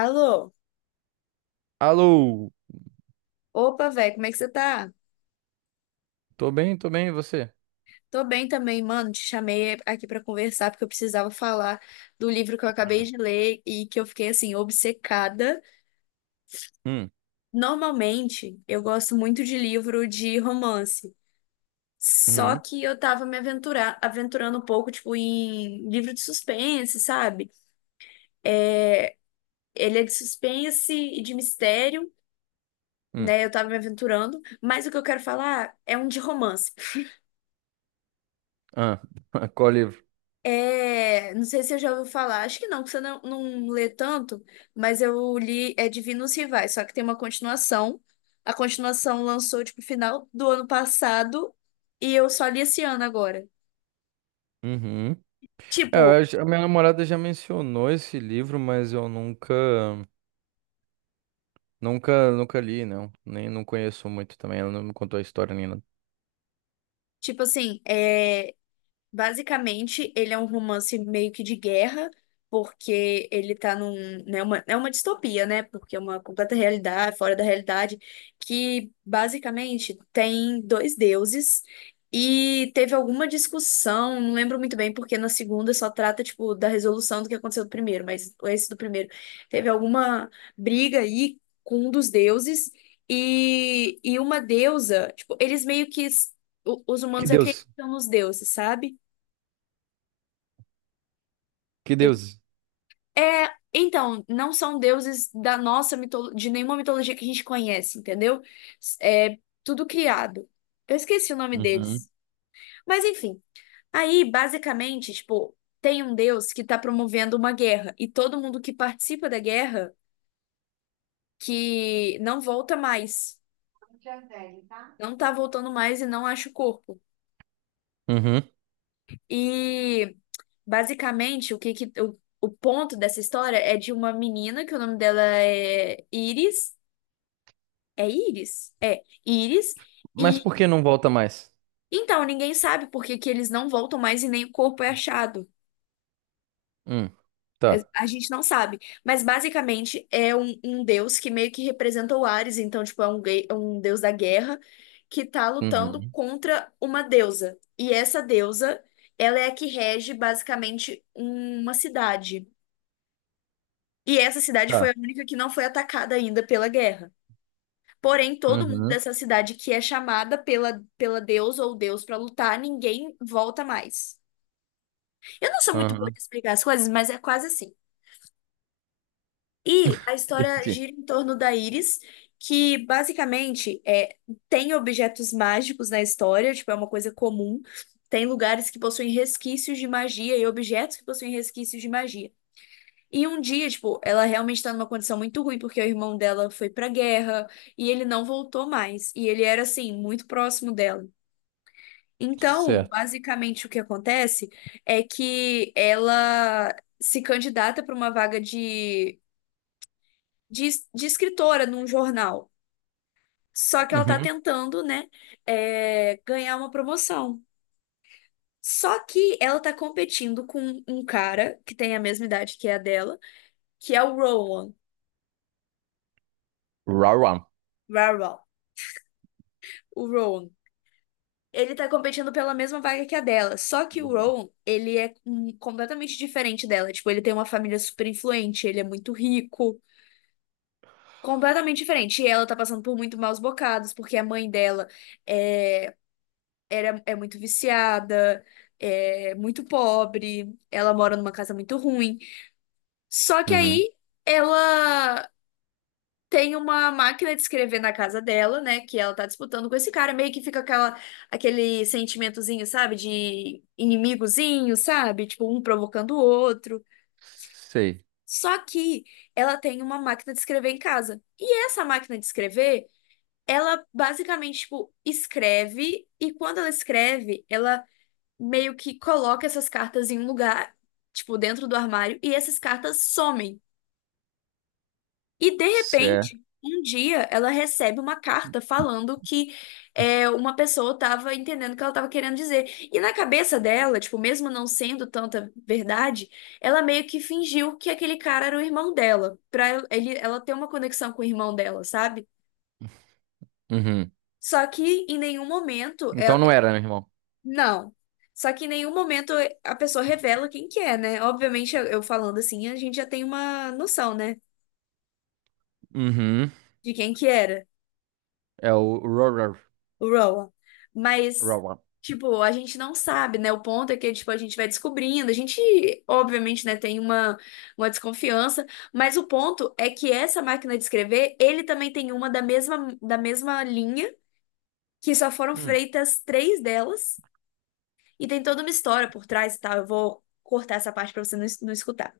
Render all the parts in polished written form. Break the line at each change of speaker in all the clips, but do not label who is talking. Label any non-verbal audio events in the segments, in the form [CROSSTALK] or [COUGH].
Alô?
Alô,
Opa, velho, como é que você tá?
tô bem, e você?
Tô bem também, mano. Te chamei aqui pra conversar porque eu precisava falar do livro que eu acabei
Hum.
de ler e que eu fiquei assim obcecada.
Hum,
Normalmente, eu gosto muito de livro de romance. Só
uhum,
que eu tava aventurando um pouco, tipo, em livro de suspense, sabe? É, ele é de suspense e de mistério,
hum.
né? Eu tava me aventurando, mas o que eu quero falar é um de romance.
Ah, [LAUGHS] qual livro?
É, não sei se você já ouviu falar, acho que não, que você não lê tanto, mas eu li é Divinos Rivais, só que tem uma continuação. A continuação lançou, tipo, final do ano passado e eu só li esse ano agora.
Uhum. É, eu
Tipo,
acho- a minha namorada já mencionou esse livro, mas eu nunca li, não. Nem não conheço muito também, ela não me contou a história nem nada.
tipo, basicamente, ele é um romance meio que de guerra, porque ele tá num, né, é uma distopia, né? Porque é uma completa realidade, fora da realidade, que basicamente tem dois deuses e teve alguma discussão, não lembro muito bem, porque na segunda só trata, tipo, da resolução do que aconteceu do primeiro, mas esse do primeiro teve alguma briga aí com um dos deuses e uma deusa, tipo, eles meio que s- o- os
Que
humanos
Deus,
acreditam nos deuses, sabe?
que
Ele-
Deus.
É, então, não são deuses da nossa mitolo... de nenhuma mitologia que a gente conhece, entendeu? É tudo criado. Eu esqueci o nome
Uhum.
deles. Mas enfim, aí basicamente, tipo, tem um deus que tá promovendo uma guerra e todo mundo que participa da guerra que não volta mais, não tá voltando mais e não acha o corpo.
Uhum.
E basicamente o que que o ponto dessa história é de uma menina que o nome dela é Iris. É Íris? É, Íris.
Mas
E
por que não volta mais?
então, ninguém sabe por que que eles não voltam mais e nem o corpo é achado.
Hum, tá.
A gente não sabe. Mas basicamente é um deus que meio que representa o Ares. Então, tipo, é um, é um deus da guerra que tá lutando
Uhum.
contra uma deusa. E essa deusa, ela é a que rege basicamente uma cidade. E essa cidade foi
Tá.
a única que não foi atacada ainda pela guerra. Porém, todo mundo
Uhum.
dessa cidade que é chamada pela deusa ou deus pra lutar, ninguém volta mais. Eu não sou muito boa
Uhum.
de explicar as coisas, mas é quase assim. E a
[LAUGHS]
história
Entendi.
gira em torno da Iris, que basicamente é, tem objetos mágicos na história, tipo, é uma coisa comum. Tem lugares que possuem resquícios de magia e objetos que possuem resquícios de magia. E um dia, tipo, ela realmente tá numa condição muito ruim, porque o irmão dela foi pra guerra e ele não voltou mais. E ele era, assim, muito próximo dela. Então,
Certo.
basicamente, o que acontece é que ela se candidata para uma vaga de escritora num jornal. Só que ela está
Uhum.
tentando, né, é, ganhar uma promoção. Só que ela está competindo com um cara que tem a mesma idade que a dela, que é o Rowan.
Rauam.
Rowan. O Rowan. Ele tá competindo pela mesma vaga que a dela. Só que o Rowan, ele é completamente diferente dela. Tipo, ele tem uma família super influente, ele é muito rico. Completamente diferente. E ela tá passando por muito maus bocados, porque a mãe dela é, é muito viciada, é muito pobre, ela mora numa casa muito ruim. Só que
Uhum.
aí ela tem uma máquina de escrever na casa dela, né? Que ela tá disputando com esse cara, meio que fica aquele sentimentozinho, sabe? De inimigozinho, sabe? Tipo, um provocando o outro. Só que ela tem uma máquina de escrever em casa. E essa máquina de escrever, ela basicamente, tipo, escreve, e quando ela escreve, ela meio que coloca essas cartas em um lugar, tipo, dentro do armário, e essas cartas somem. E de
Sei.
repente, um dia, ela recebe uma carta falando que é, uma pessoa tava entendendo o que ela tava querendo dizer. E na cabeça dela, tipo, mesmo não sendo tanta verdade, ela meio que fingiu que aquele cara era o irmão dela, pra ela ter uma conexão com o irmão dela, sabe?
Uhum.
Só que em nenhum momento
Então
ela...
não era, né, irmão?
Não. Só que em nenhum momento a pessoa revela quem que é, né? Obviamente, eu falando assim, a gente já tem uma noção, né?
Uhum.
De quem que era
É o Rorar.
o Rowan. Mas,
Rorar.
tipo, a gente não sabe, né? O ponto é que, tipo, a gente vai descobrindo. A gente, obviamente, né, tem uma desconfiança. Mas o ponto é que essa máquina de escrever, ele também tem uma da mesma linha, que só foram
Hum.
feitas três delas. E tem toda uma história por trás e tal. Eu vou cortar essa parte pra você não escutar.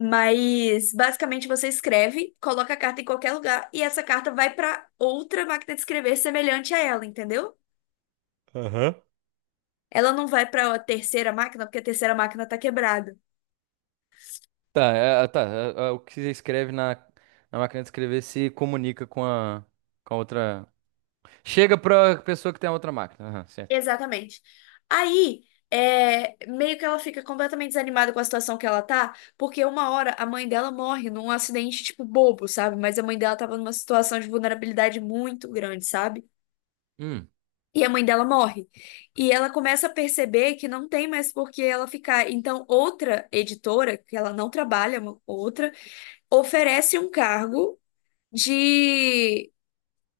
Mas basicamente você escreve, coloca a carta em qualquer lugar e essa carta vai para outra máquina de escrever semelhante a ela, entendeu?
Aham.
Ela não vai para a terceira máquina, porque a terceira máquina tá quebrada.
Tá, é, tá. O que você escreve na, na máquina de escrever se comunica com a outra. Chega pra pessoa que tem a outra máquina. Aham, certo.
Exatamente. Aí, é, meio que ela fica completamente desanimada com a situação que ela tá, porque uma hora a mãe dela morre num acidente tipo bobo, sabe? Mas a mãe dela tava numa situação de vulnerabilidade muito grande, sabe?
Hum.
E a mãe dela morre. E ela começa a perceber que não tem mais por que ela ficar. Então, outra editora, que ela não trabalha, uma outra, oferece um cargo de...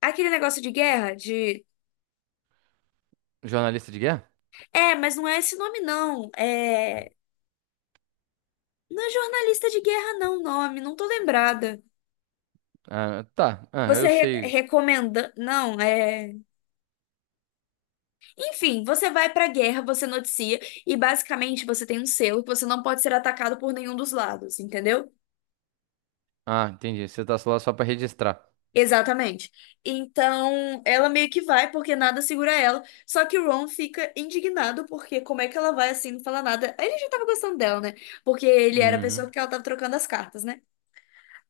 Aquele negócio de guerra, de...
Jornalista de guerra?
É, mas não é esse nome, não. É. Não é jornalista de guerra, não, o nome. Não tô lembrada.
Ah, tá. Ah,
Você
eu sei.
recomenda. Não, é. Enfim, você vai pra guerra, você noticia, e basicamente você tem um selo que você não pode ser atacado por nenhum dos lados, entendeu?
Ah, entendi. Você tá lá só pra registrar.
Exatamente. Então, ela meio que vai porque nada segura ela. Só que o Ron fica indignado porque como é que ela vai assim, não fala nada? Ele já tava gostando dela, né? Porque ele era a
Uhum.
pessoa que ela tava trocando as cartas, né?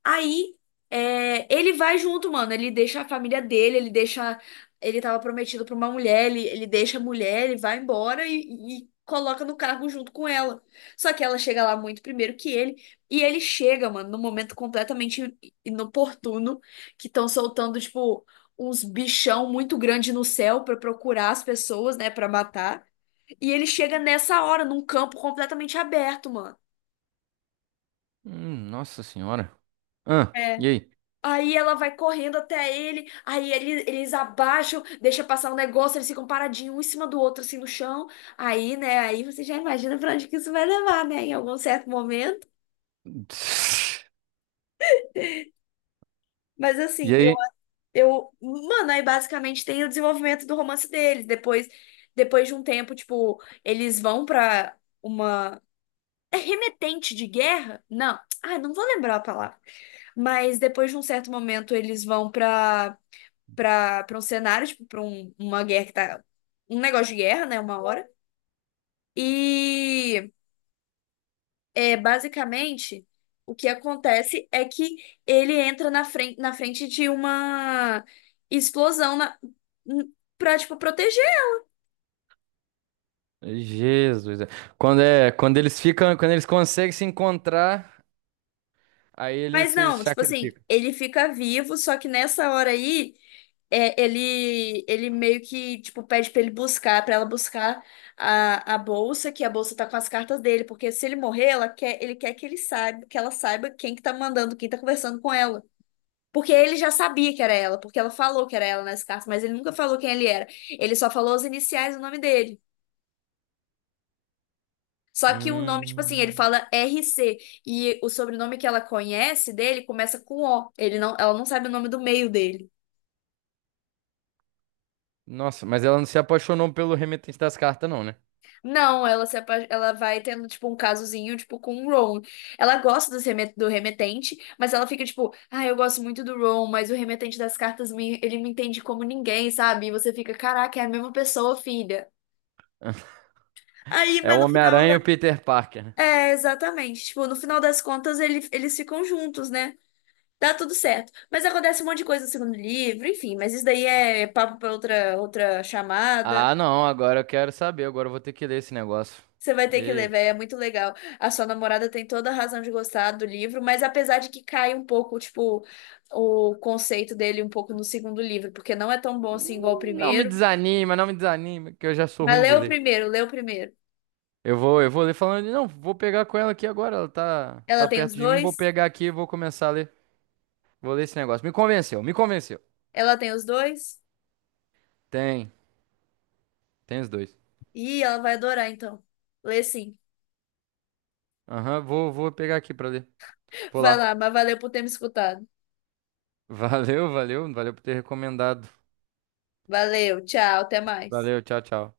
Aí, é, ele vai junto, mano. Ele deixa a família dele, ele deixa. Ele tava prometido pra uma mulher, ele deixa a mulher, ele vai embora e coloca no carro junto com ela. Só que ela chega lá muito primeiro que ele. E ele chega, mano, num momento completamente inoportuno, que estão soltando, tipo, uns bichão muito grande no céu pra procurar as pessoas, né, pra matar. E ele chega nessa hora, num campo completamente aberto, mano.
Nossa senhora. Ah,
É.
e aí?
Aí ela vai correndo até ele, aí eles abaixam, deixa passar um negócio, eles ficam paradinhos um em cima do outro, assim, no chão. Aí, né, aí você já imagina pra onde que isso vai levar, né, em algum certo momento.
[LAUGHS]
Mas
E
assim,
aí?
mano, aí basicamente tem o desenvolvimento do romance deles. Depois, depois de um tempo, tipo, eles vão pra uma é remetente de guerra? Não. Ah, não vou lembrar a palavra. Mas depois de um certo momento, eles vão pra um cenário, tipo, pra uma guerra que tá. Um negócio de guerra, né? Uma hora. E é, basicamente o que acontece é que ele entra na frente de uma explosão n- tipo...
Jesus. É. Quando eles ficam, quando eles conseguem se encontrar, aí eles
Mas
se
não, tipo assim,
sacrificam.
ele fica vivo, só que nessa hora aí, é, ele meio que, tipo, pede pra ele buscar, pra ela buscar a bolsa, que a bolsa tá com as cartas dele, porque se ele morrer, ele quer que que ela saiba quem que tá mandando, quem tá conversando com ela. Porque ele já sabia que era ela, porque ela falou que era ela nas cartas, mas ele nunca falou quem ele era. Ele só falou os iniciais e o nome dele. Só que o nome, tipo assim, ele
Hum.
fala RC e o sobrenome que ela conhece dele começa com O. Ele não, ela não sabe o nome do meio dele.
Nossa, mas ela não se apaixonou pelo remetente das cartas, não, né?
Não, ela se apa- ela vai tendo tipo um casozinho tipo com o Ron. Ela gosta do remetente, mas ela fica tipo, ah, eu gosto muito do Ron, mas o remetente das cartas ele me entende como ninguém, sabe? E você fica, caraca, é a mesma pessoa, filha.
[LAUGHS]
Aí,
É o
mas no final
Homem-Aranha e
ela...
o Peter Parker, né?
É, exatamente. Tipo, no final das contas, eles ficam juntos, né? Dá tudo certo. Mas acontece um monte de coisa no segundo livro, enfim, mas isso daí é papo pra outra chamada.
Ah, não, agora eu quero saber, agora eu vou ter que ler esse negócio.
Você vai ter que ler,
E...
véi, é muito legal. A sua namorada tem toda a razão de gostar do livro, mas apesar de que cai um pouco, tipo, o conceito dele um pouco no segundo livro, porque não é tão bom assim igual o
não me
primeiro.
desanima, não me desanima, que eu já sou
Mas
ruim
lê
de
o
ler.
primeiro, lê o primeiro.
Eu vou ler falando, não, vou pegar com ela aqui agora, ela tá,
Ela
tá
tem os
perto de mim, vou
dois?
pegar aqui e vou começar a ler. Vou ler esse negócio. Me convenceu, me convenceu.
Ela tem os dois?
Tem. Tem os dois.
Ih, ela vai adorar, então. Lê sim.
Aham, vou pegar aqui pra ler. Vou
Vai
lá.
lá, mas valeu por ter me escutado.
Valeu, valeu. Valeu por ter recomendado.
Valeu, tchau, até mais.
Valeu, tchau, tchau.